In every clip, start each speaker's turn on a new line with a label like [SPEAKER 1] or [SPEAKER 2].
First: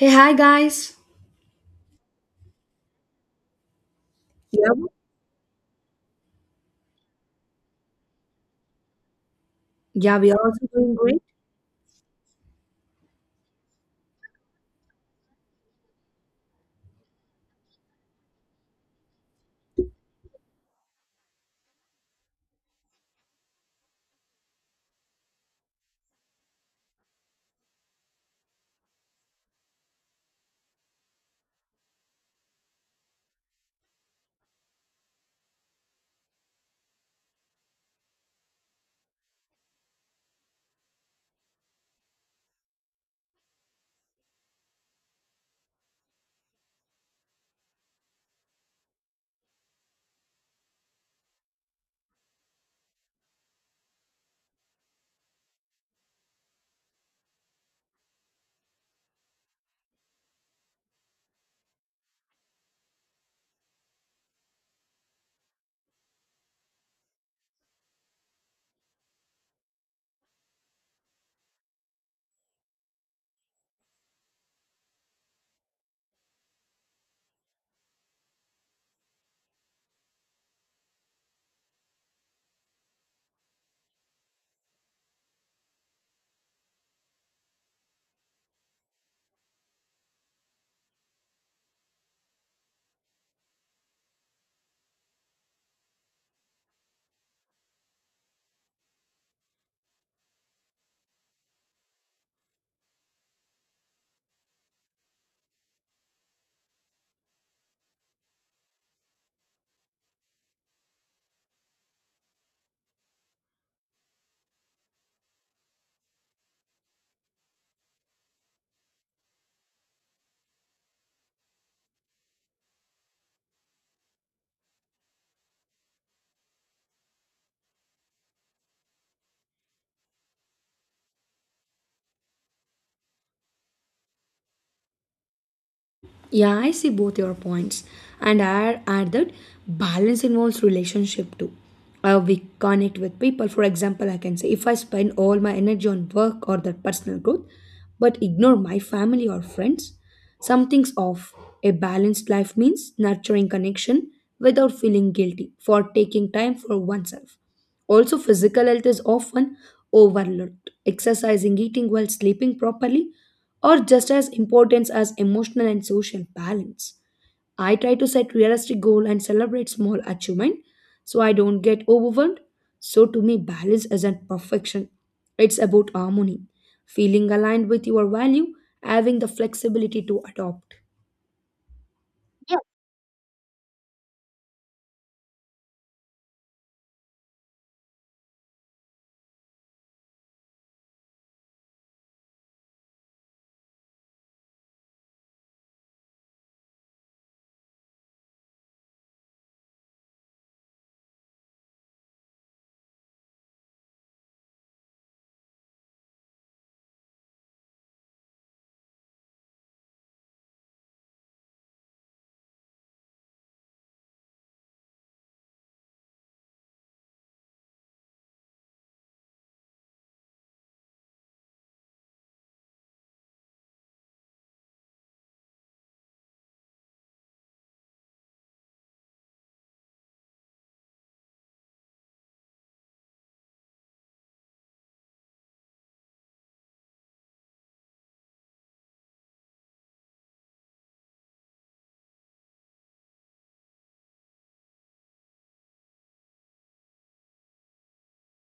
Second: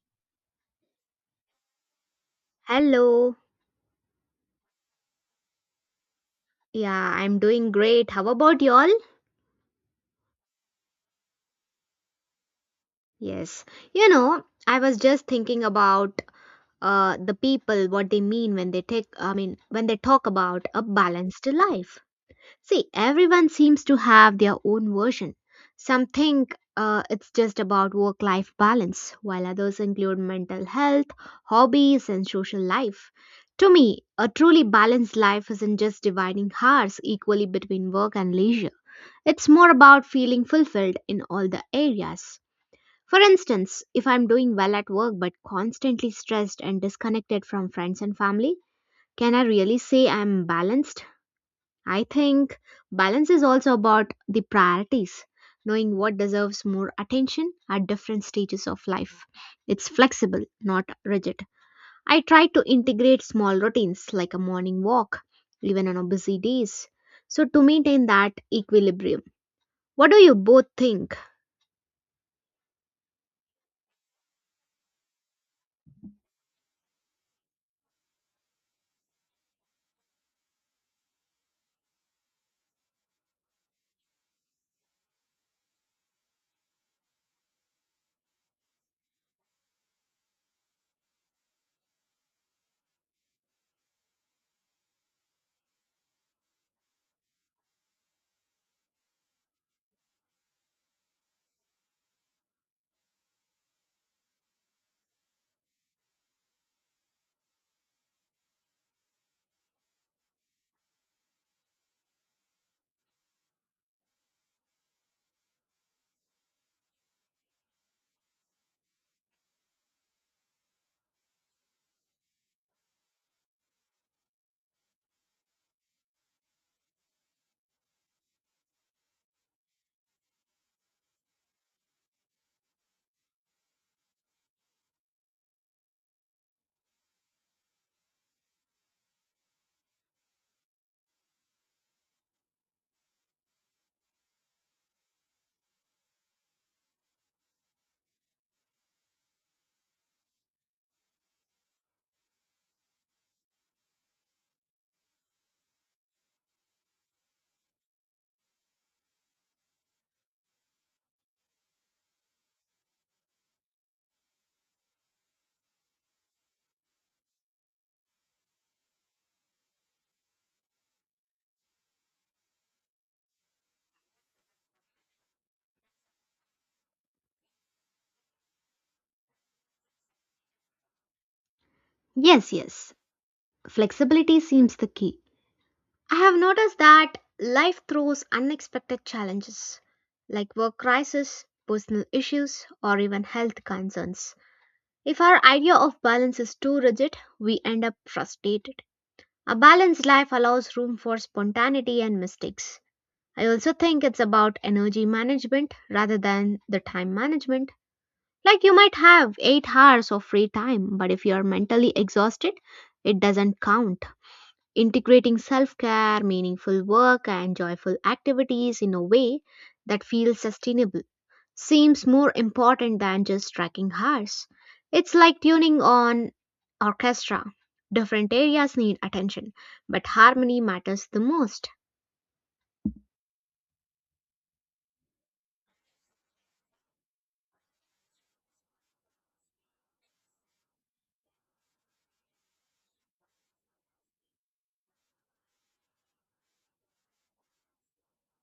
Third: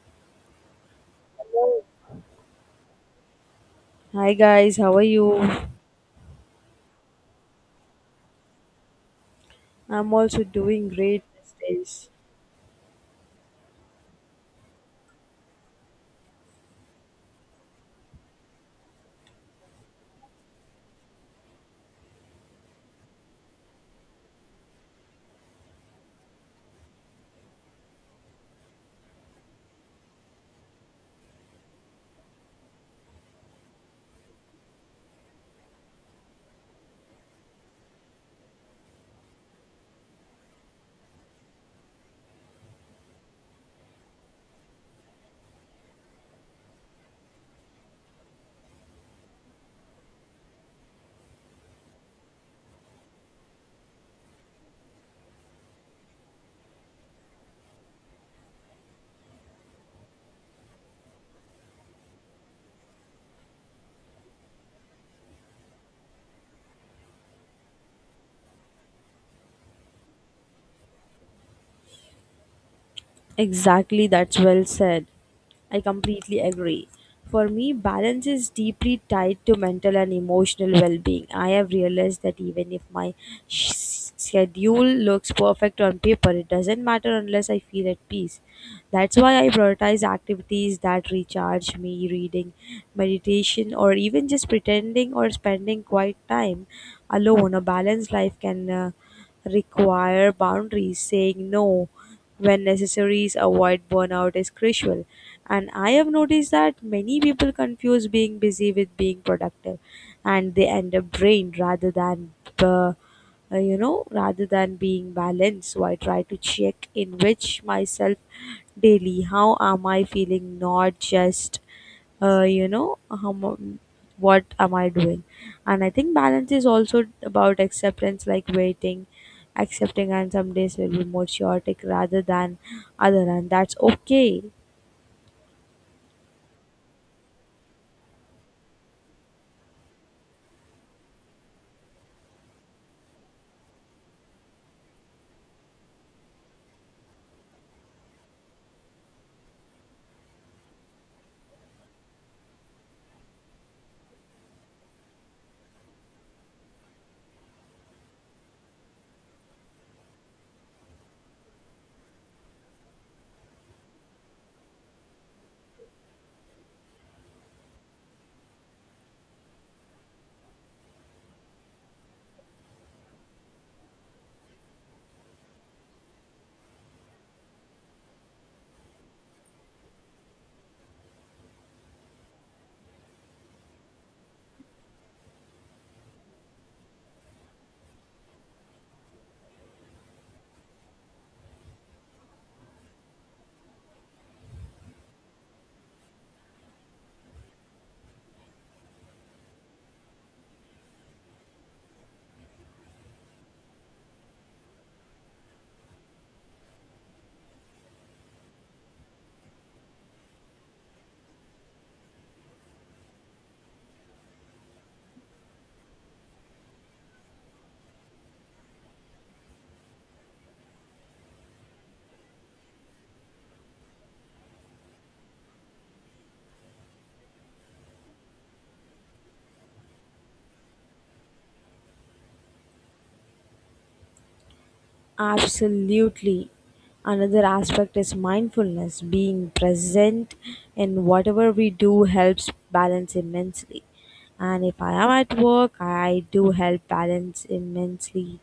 [SPEAKER 1] Hey, hi guys.
[SPEAKER 2] Hello.
[SPEAKER 3] Hi
[SPEAKER 1] Yeah,
[SPEAKER 3] guys, how are you?
[SPEAKER 2] Yeah, I'm doing great. How about y'all?
[SPEAKER 3] I'm
[SPEAKER 1] yeah, we are
[SPEAKER 3] also
[SPEAKER 1] also
[SPEAKER 3] doing
[SPEAKER 1] doing great.
[SPEAKER 3] great these days.
[SPEAKER 2] Yes. You know, I was just thinking about the people what they mean when they take when they talk about a balanced life. See, everyone seems to have their own version. Some think it's just about work life balance, while others include mental health, hobbies, and social life. To me, a truly balanced life isn't just dividing hours equally between work and leisure. It's more about feeling fulfilled in all the areas. For instance, if I'm doing well at work but constantly stressed and disconnected from friends and family, can I really say I'm balanced? I think balance is also about the priorities, knowing what deserves more attention at different stages of life. It's flexible, not rigid. I try to integrate small routines like a morning walk, even on busy days, so to maintain that equilibrium. What do you both think?
[SPEAKER 3] Exactly, that's well said. I completely agree. For me, balance is deeply tied to mental and emotional well being. I have realized that even if my schedule looks perfect on paper, it doesn't matter unless I feel at peace. That's why I prioritize activities that recharge me reading, meditation, or even just pretending or spending quiet time alone. A balanced life can require boundaries, saying no when necessary, avoid burnout is crucial. And I have noticed that many people confuse being busy with being productive, and they end up drained uh, rather than being balanced. So I try to check in which myself daily. How am I feeling? Not just you know how mu- What am I doing? And I think balance is also about acceptance, like waiting, accepting, and some days will be more chaotic rather than other, and that's okay.
[SPEAKER 1] Yeah, I see both your points, and I add that balance involves relationship too. We connect with people. For example, I can say if I spend all my energy on work or the personal growth, but ignore my family or friends, something's off. A balanced life means nurturing connection without feeling guilty for taking time for oneself. Also, physical health is often overlooked. Exercising, eating well, sleeping properly or just as important as emotional and social balance. I try to set realistic goal and celebrate small achievement so I don't get overwhelmed. So to me balance isn't perfection. It's about harmony, feeling aligned with your value, having the flexibility to adopt.
[SPEAKER 2] Yes, yes. Flexibility seems the key. I have noticed that life throws unexpected challenges like work crisis, personal issues, or even health concerns. If our idea of balance is too rigid, we end up frustrated. A balanced life allows room for spontaneity and mistakes. I also think it's about energy management rather than the time management. Like you might have 8 hours of free time, but if you are mentally exhausted, it doesn't count. Integrating self care, meaningful work, and joyful activities in a way that feels sustainable seems more important than just tracking hours. It's like tuning on orchestra. Different areas need attention, but harmony matters the most.
[SPEAKER 3] Absolutely, another aspect is mindfulness. Being present in whatever we do helps balance immensely. And if I am at work, I do help balance immensely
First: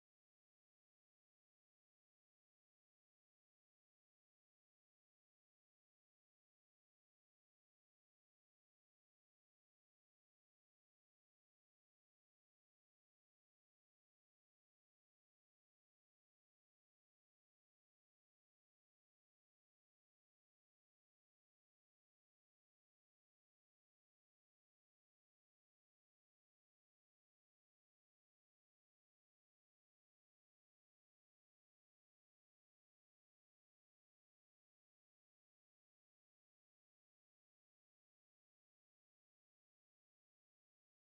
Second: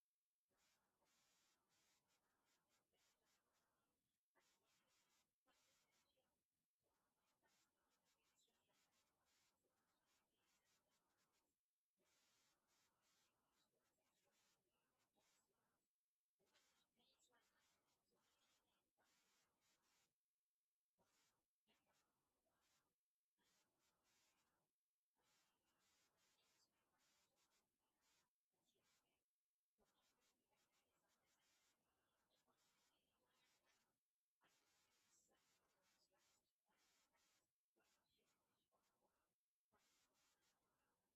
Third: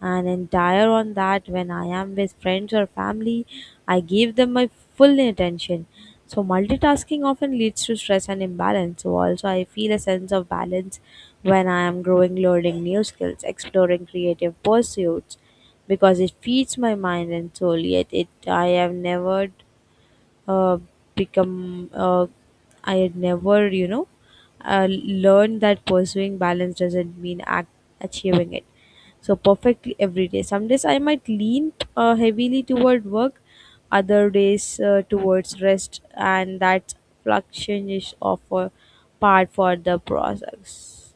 [SPEAKER 3] and entire on that. When I am with friends or family, I give them my full attention. So multitasking often leads to stress and imbalance. So also I feel a sense of balance when I am growing, learning new skills, exploring creative pursuits, because it feeds my mind and soul. Yet it I have never uh, become I had never, learned that pursuing balance doesn't mean achieving it so perfectly every day. Some days I might lean heavily toward work, other days towards rest, and that fluctuation is of a part for the process.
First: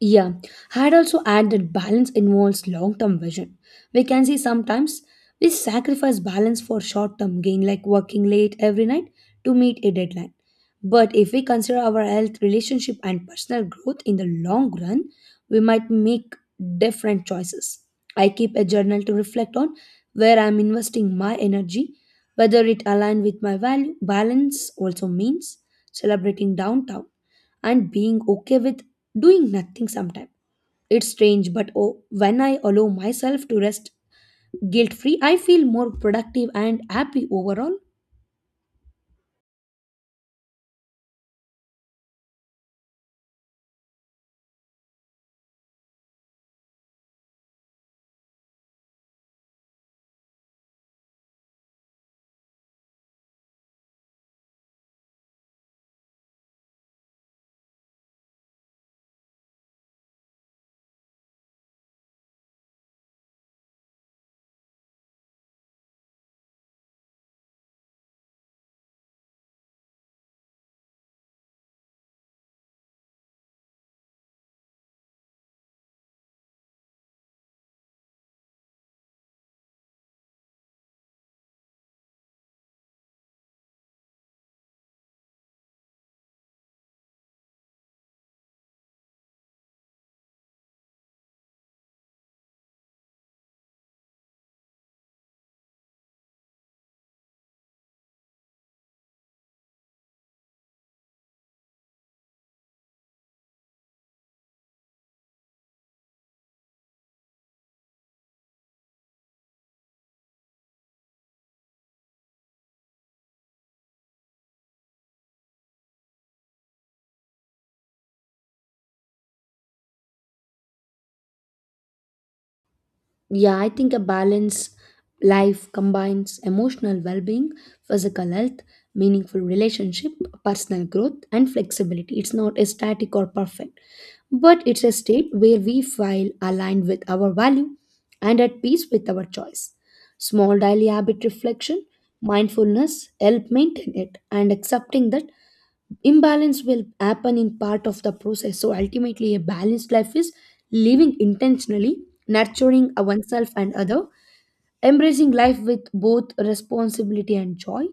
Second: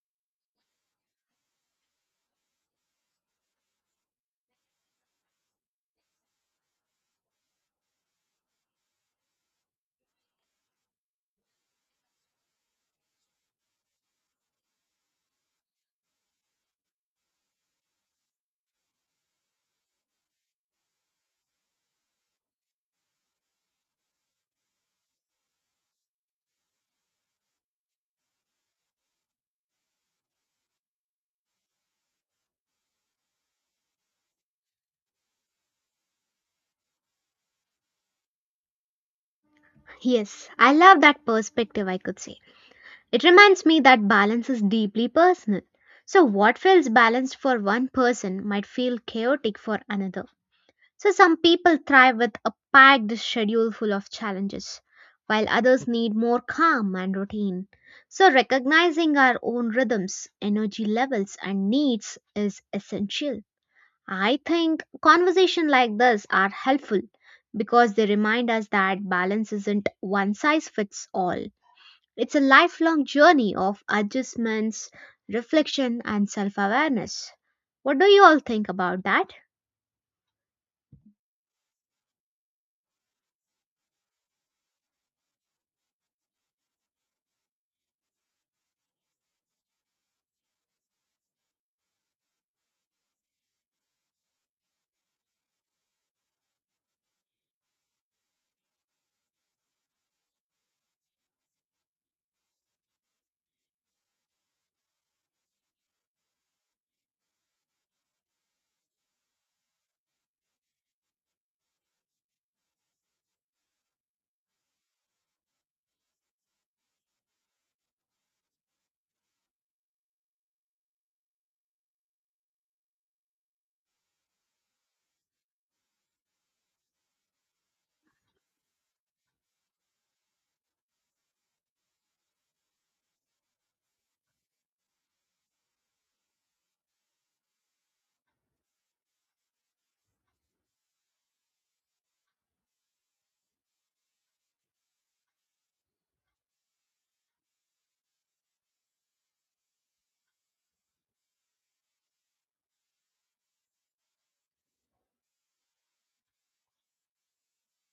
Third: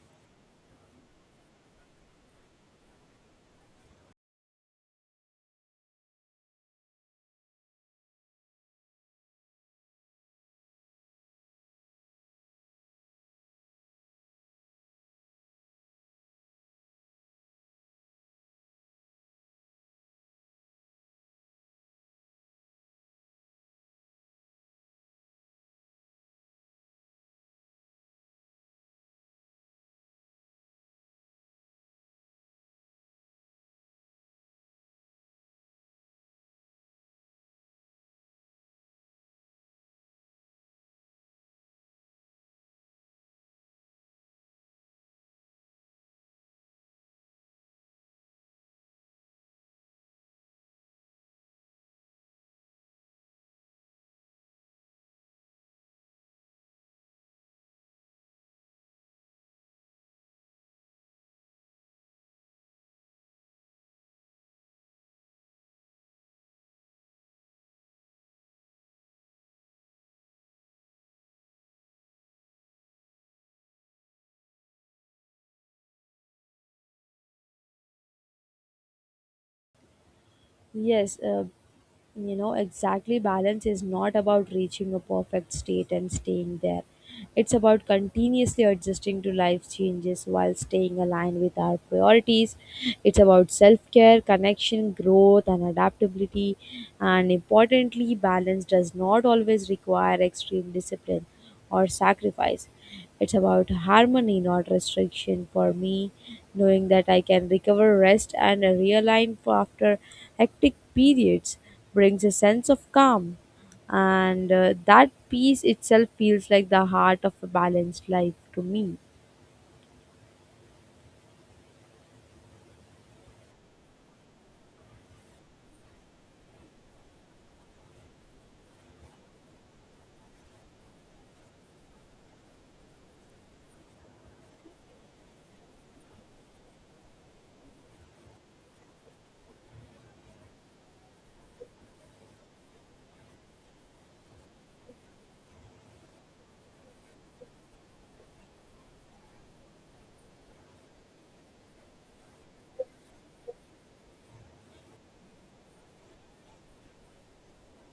[SPEAKER 1] Yeah, I'd also add that balance involves long term vision. We can see sometimes we sacrifice balance for short term gain, like working late every night to meet a deadline. But if we consider our health, relationship, and personal growth in the long run, we might make different choices. I keep a journal to reflect on where I'm investing my energy, whether it aligns with my value. Balance also means celebrating downtown and being okay with doing nothing sometimes. It's strange, but oh, when I allow myself to rest guilt free, I feel more productive and happy overall.
[SPEAKER 2] Yes, I love that perspective, I could say. It reminds me that balance is deeply personal. So, what feels balanced for one person might feel chaotic for another. So, some people thrive with a packed schedule full of challenges, while others need more calm and routine. So, recognizing our own rhythms, energy levels, and needs is essential. I think conversations like this are helpful because they remind us that balance isn't one size fits all. It's a lifelong journey of adjustments, reflection, and self awareness. What do you all think about that?
[SPEAKER 3] Yes, exactly, balance is not about reaching a perfect state and staying there. It's about continuously adjusting to life changes while staying aligned with our priorities. It's about self care, connection, growth, and adaptability. And importantly, balance does not always require extreme discipline or sacrifice. It's about harmony, not restriction. For me, knowing that I can recover, rest, and realign after hectic periods brings a sense of calm. And that peace itself feels like the heart of a balanced life to me.
[SPEAKER 1] Yeah, I think a balanced life combines emotional well being, physical health, meaningful relationship, personal growth, and flexibility. It's not a static or perfect, but it's a state where we feel aligned with our value and at peace with our choice. Small daily habit reflection, mindfulness help maintain it and accepting that imbalance will happen in part of the process. So ultimately a balanced life is living intentionally, nurturing oneself and other, embracing life with both responsibility and joy.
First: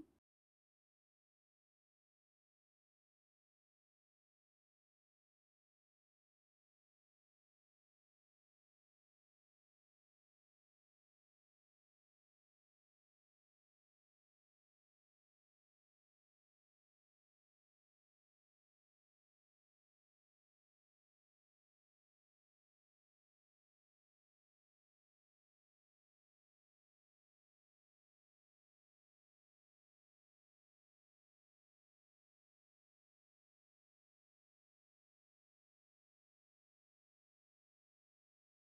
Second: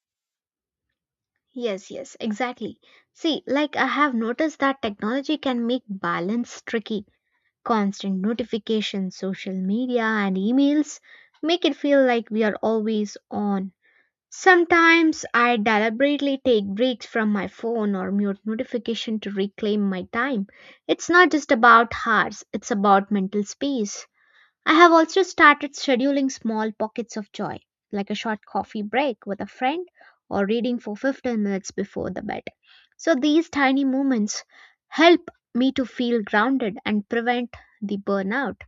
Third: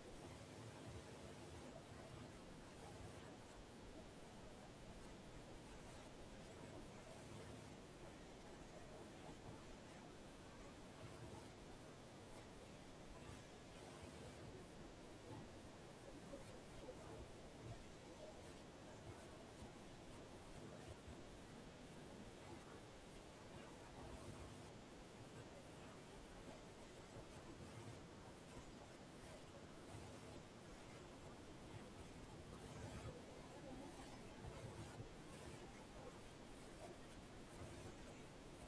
[SPEAKER 2] Yes, yes, exactly. See, like I have noticed that technology can make balance tricky. Constant notifications, social media, and emails make it feel like we are always on. Sometimes I deliberately take breaks from my phone or mute notification to reclaim my time. It's not just about hours, it's about mental space. I have also started scheduling small pockets of joy, like a short coffee break with a friend or reading for 15 minutes before the bed. So these tiny moments help me to feel grounded and prevent the burnout.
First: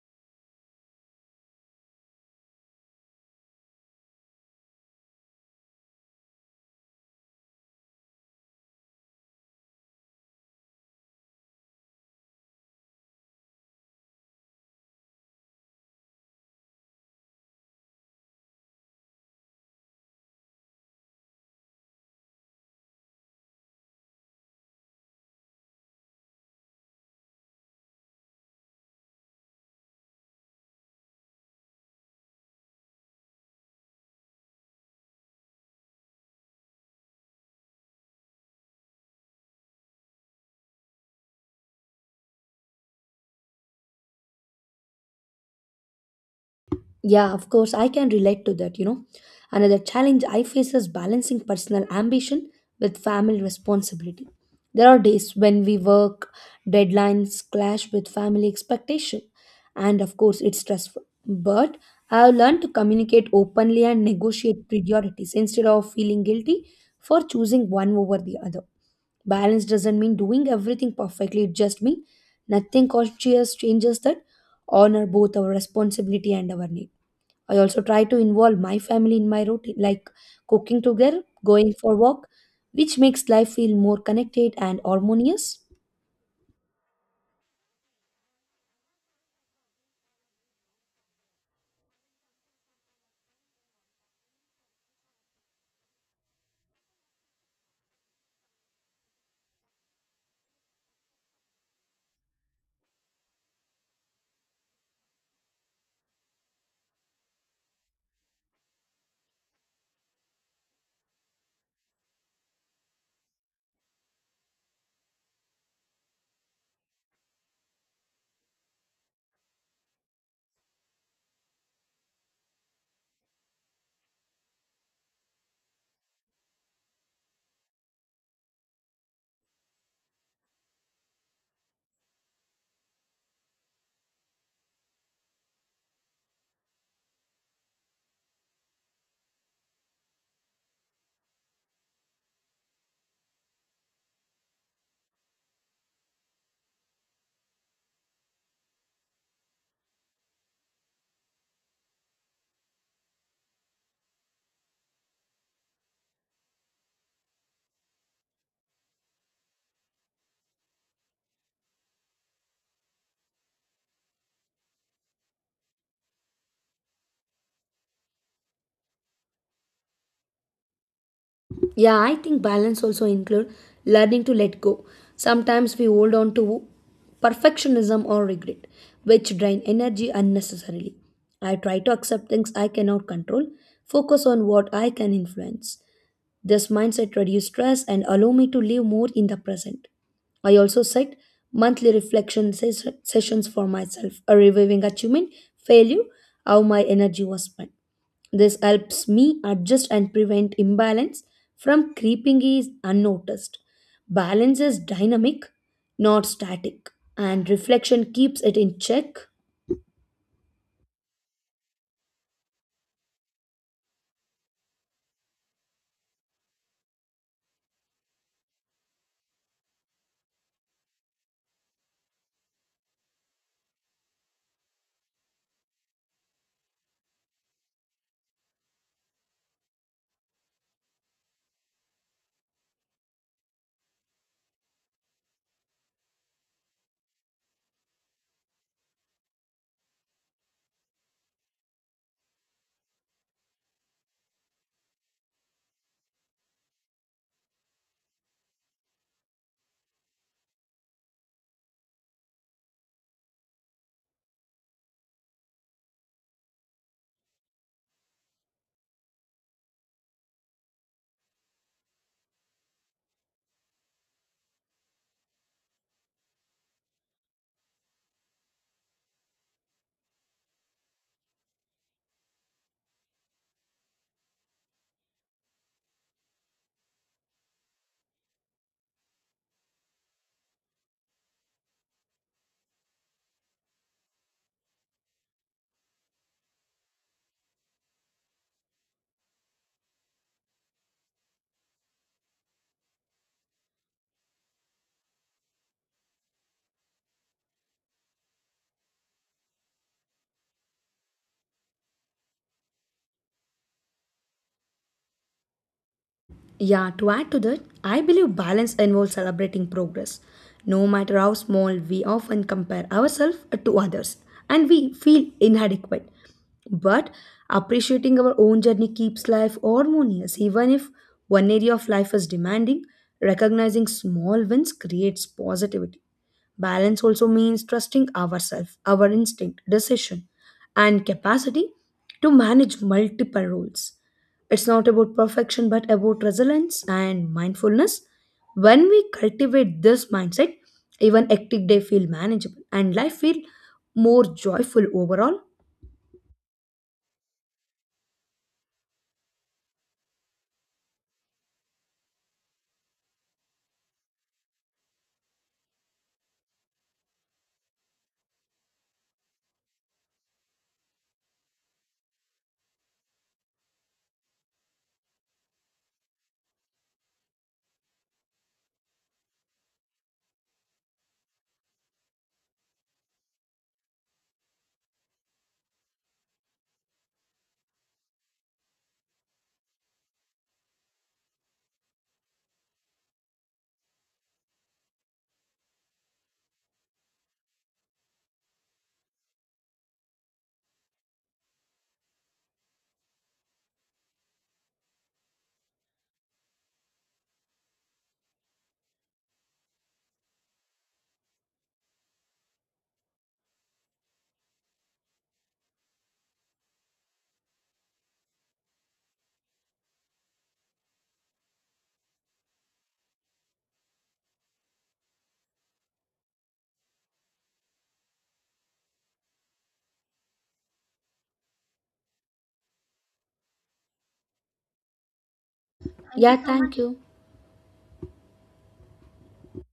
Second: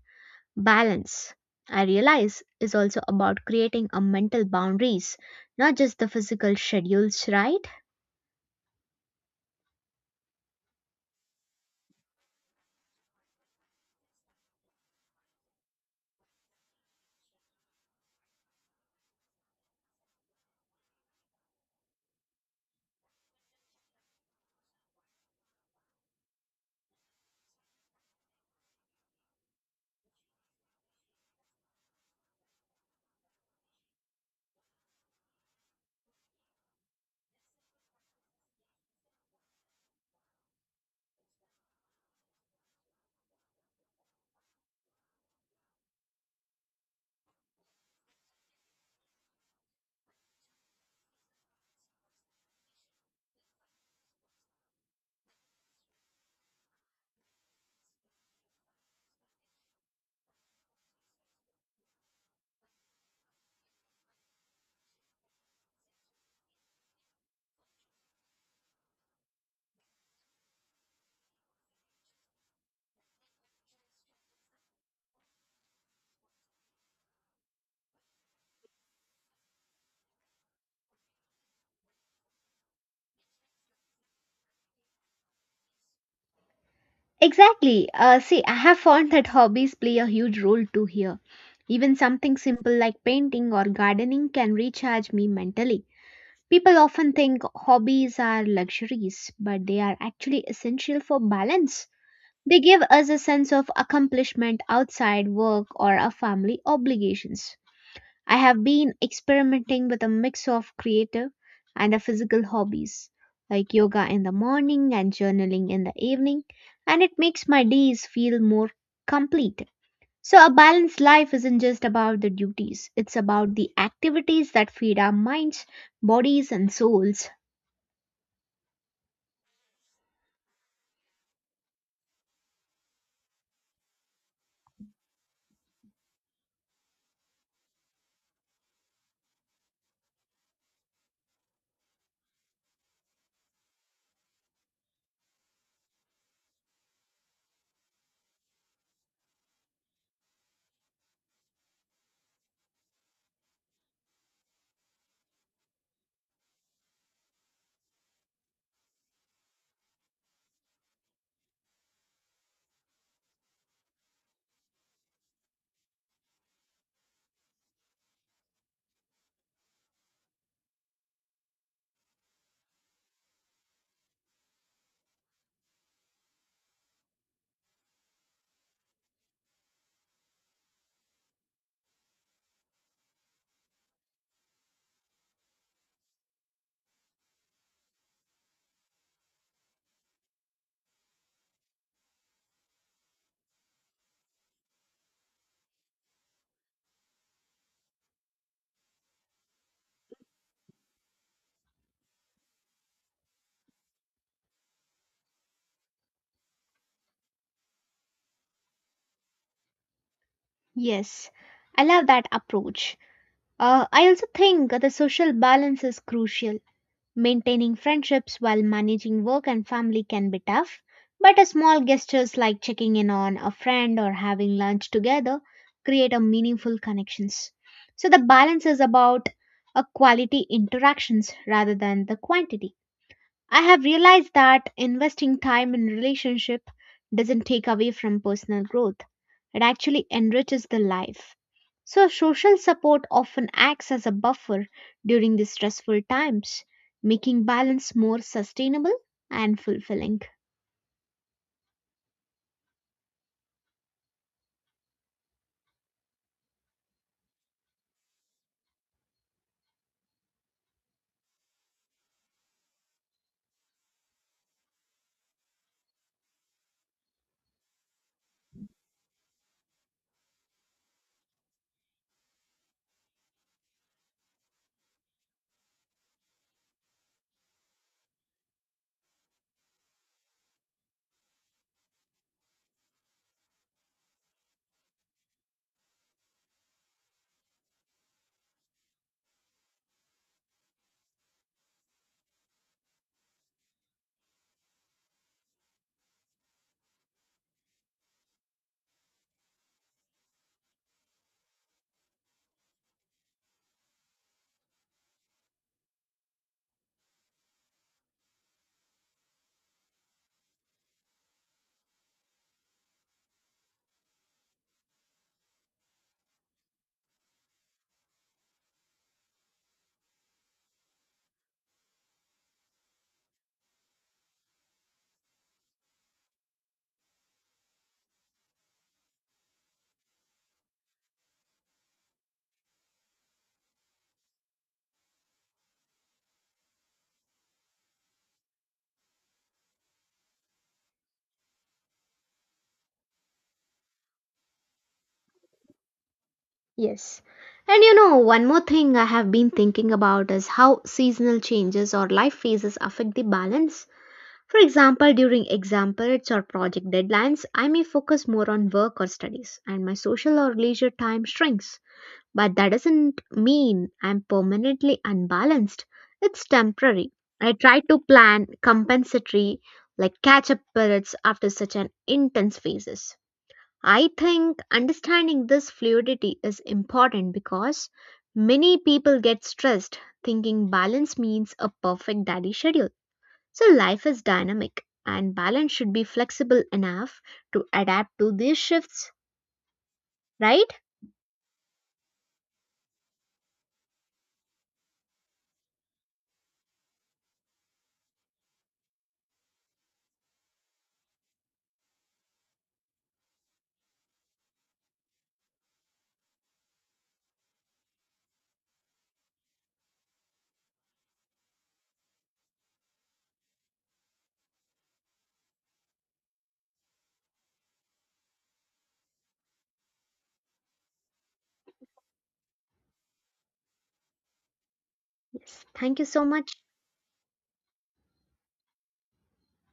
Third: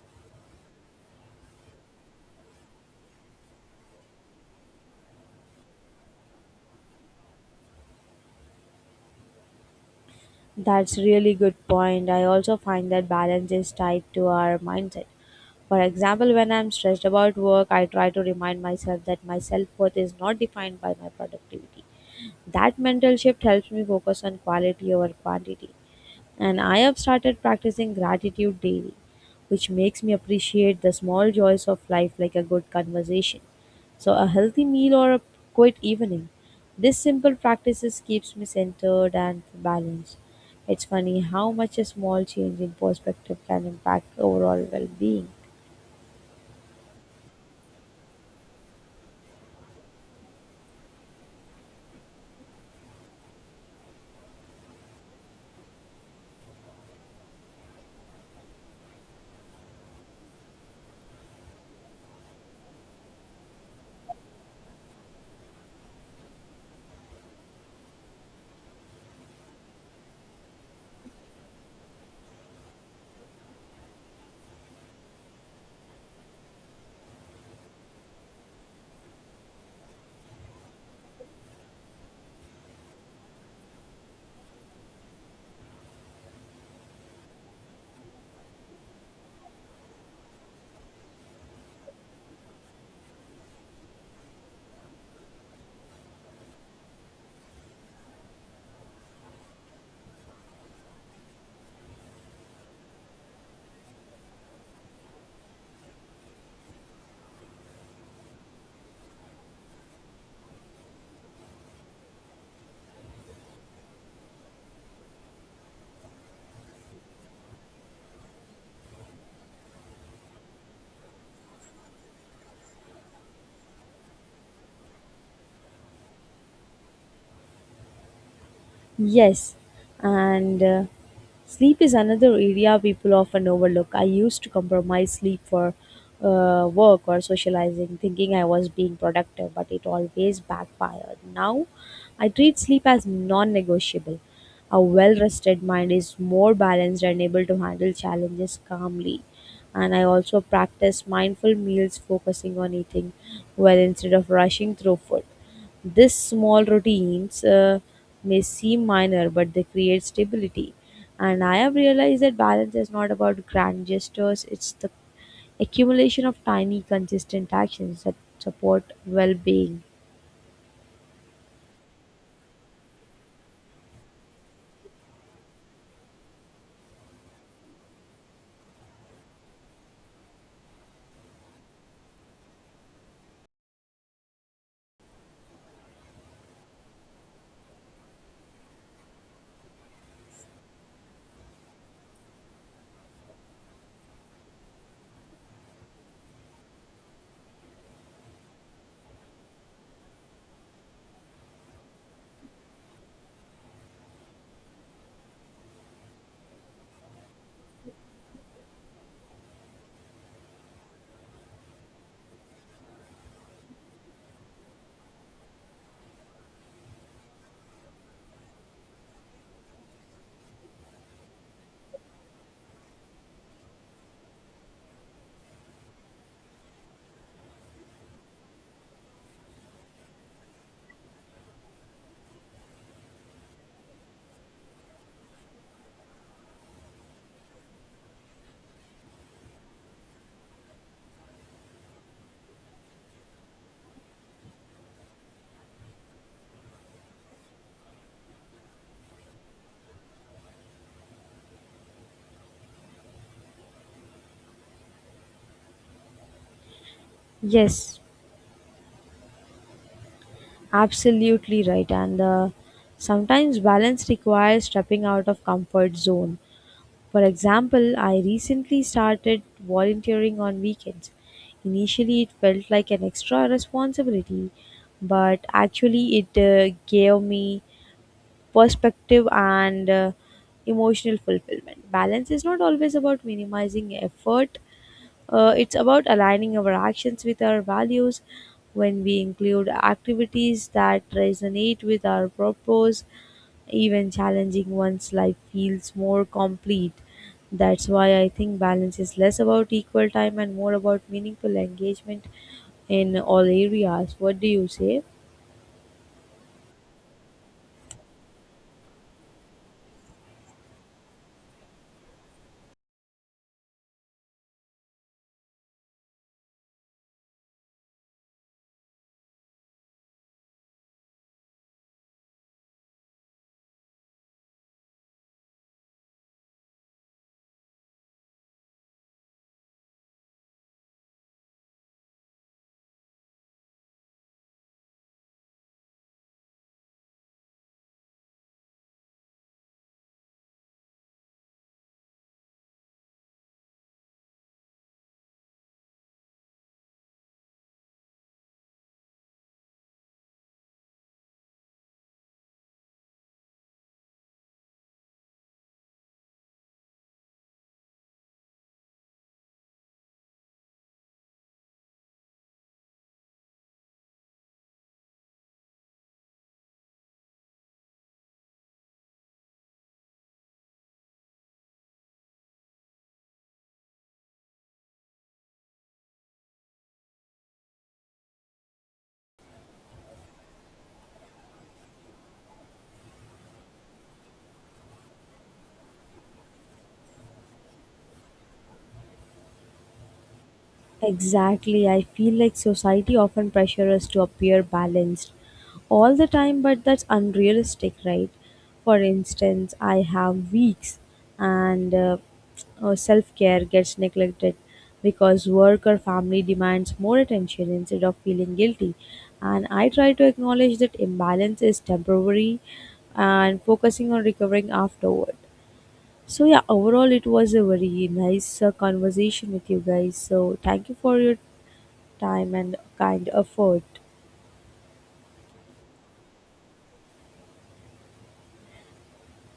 [SPEAKER 2] Balance, I realize, is also about creating a mental boundaries, not just the physical schedules, right?
[SPEAKER 3] That's really good point. I also find that balance is tied to our mindset. For example, when I'm stressed about work, I try to remind myself that my self worth is not defined by my productivity. That mental shift helps me focus on quality over quantity. And I have started practicing gratitude daily, which makes me appreciate the small joys of life like a good conversation. So a healthy meal or a quiet evening. This simple practices keeps me centered and balanced. It's funny how much a small change in perspective can impact overall well-being.
[SPEAKER 1] Yeah, of course, I can relate to that, you know. Another challenge I face is balancing personal ambition with family responsibility. There are days when we work, deadlines clash with family expectation, and of course, it's stressful. But I've learned to communicate openly and negotiate priorities instead of feeling guilty for choosing one over the other. Balance doesn't mean doing everything perfectly, it just means nothing conscious changes that honor both our responsibility and our need. I also try to involve my family in my routine, like cooking together, going for walk, which makes life feel more connected and harmonious.
[SPEAKER 2] Exactly. See, I have found that hobbies play a huge role too here. Even something simple like painting or gardening can recharge me mentally. People often think hobbies are luxuries, but they are actually essential for balance. They give us a sense of accomplishment outside work or our family obligations. I have been experimenting with a mix of creative and a physical hobbies, like yoga in the morning and journaling in the evening, and it makes my days feel more complete. So, a balanced life isn't just about the duties, it's about the activities that feed our minds, bodies, and souls.
[SPEAKER 3] Yes, and sleep is another area people often overlook. I used to compromise sleep for work or socializing, thinking I was being productive, but it always backfired. Now, I treat sleep as non negotiable. A well rested mind is more balanced and able to handle challenges calmly. And I also practice mindful meals, focusing on eating well instead of rushing through food. This small routines may seem minor, but they create stability. And I have realized that balance is not about grand gestures, it's the accumulation of tiny, consistent actions that support well being.
[SPEAKER 1] Yeah, I think balance also include learning to let go. Sometimes we hold on to perfectionism or regret, which drain energy unnecessarily. I try to accept things I cannot control, focus on what I can influence. This mindset reduced stress and allow me to live more in the present. I also set monthly reflection sessions for myself, a reviewing achievement, failure, how my energy was spent. This helps me adjust and prevent imbalance from creeping is unnoticed. Balance is dynamic, not static, and reflection keeps it in check.
[SPEAKER 2] Yes, I love that approach. I also think the social balance is crucial. Maintaining friendships while managing work and family can be tough, but a small gestures like checking in on a friend or having lunch together create a meaningful connections. So the balance is about a quality interactions rather than the quantity. I have realized that investing time in relationship doesn't take away from personal growth. It actually enriches the life. So social support often acts as a buffer during these stressful times, making balance more sustainable and fulfilling.
[SPEAKER 3] Yes, absolutely right. And sometimes balance requires stepping out of comfort zone. For example, I recently started volunteering on weekends. Initially, it felt like an extra responsibility, but actually, it gave me perspective and emotional fulfillment. Balance is not always about minimizing effort, it's about aligning our actions with our values. When we include activities that resonate with our purpose, even challenging one's life feels more complete. That's why I think balance is less about equal time and more about meaningful engagement in all areas. What do you say?
[SPEAKER 1] Yeah, to add to that, I believe balance involves celebrating progress. No matter how small, we often compare ourselves to others and we feel inadequate. But appreciating our own journey keeps life harmonious, even if one area of life is demanding. Recognizing small wins creates positivity. Balance also means trusting ourselves, our instinct, decision, and capacity to manage multiple roles. It's not about perfection but about resilience and mindfulness. When we cultivate this mindset, even hectic day feel manageable and life feel more joyful overall.
[SPEAKER 2] Yes. And you know, one more thing I have been thinking about is how seasonal changes or life phases affect the balance. For example, during exam periods or project deadlines, I may focus more on work or studies, and my social or leisure time shrinks. But that doesn't mean I'm permanently unbalanced, it's temporary. I try to plan compensatory, like catch up periods after such an intense phases. I think understanding this fluidity is important because many people get stressed thinking balance means a perfect daddy schedule, so life is dynamic, and balance should be flexible enough to adapt to these shifts, right?
[SPEAKER 3] Exactly. I feel like society often pressures us to appear balanced all the time, but that's unrealistic, right? For instance, I have weeks and self care gets neglected because work or family demands more attention, instead of feeling guilty. And I try to acknowledge that imbalance is temporary and focusing on recovering afterward. So, yeah, overall, it was a very nice conversation with you guys. So, thank you for your time and kind not afford.
[SPEAKER 2] Yes. Thank you so
[SPEAKER 1] Yeah, so
[SPEAKER 2] much.
[SPEAKER 1] thank you.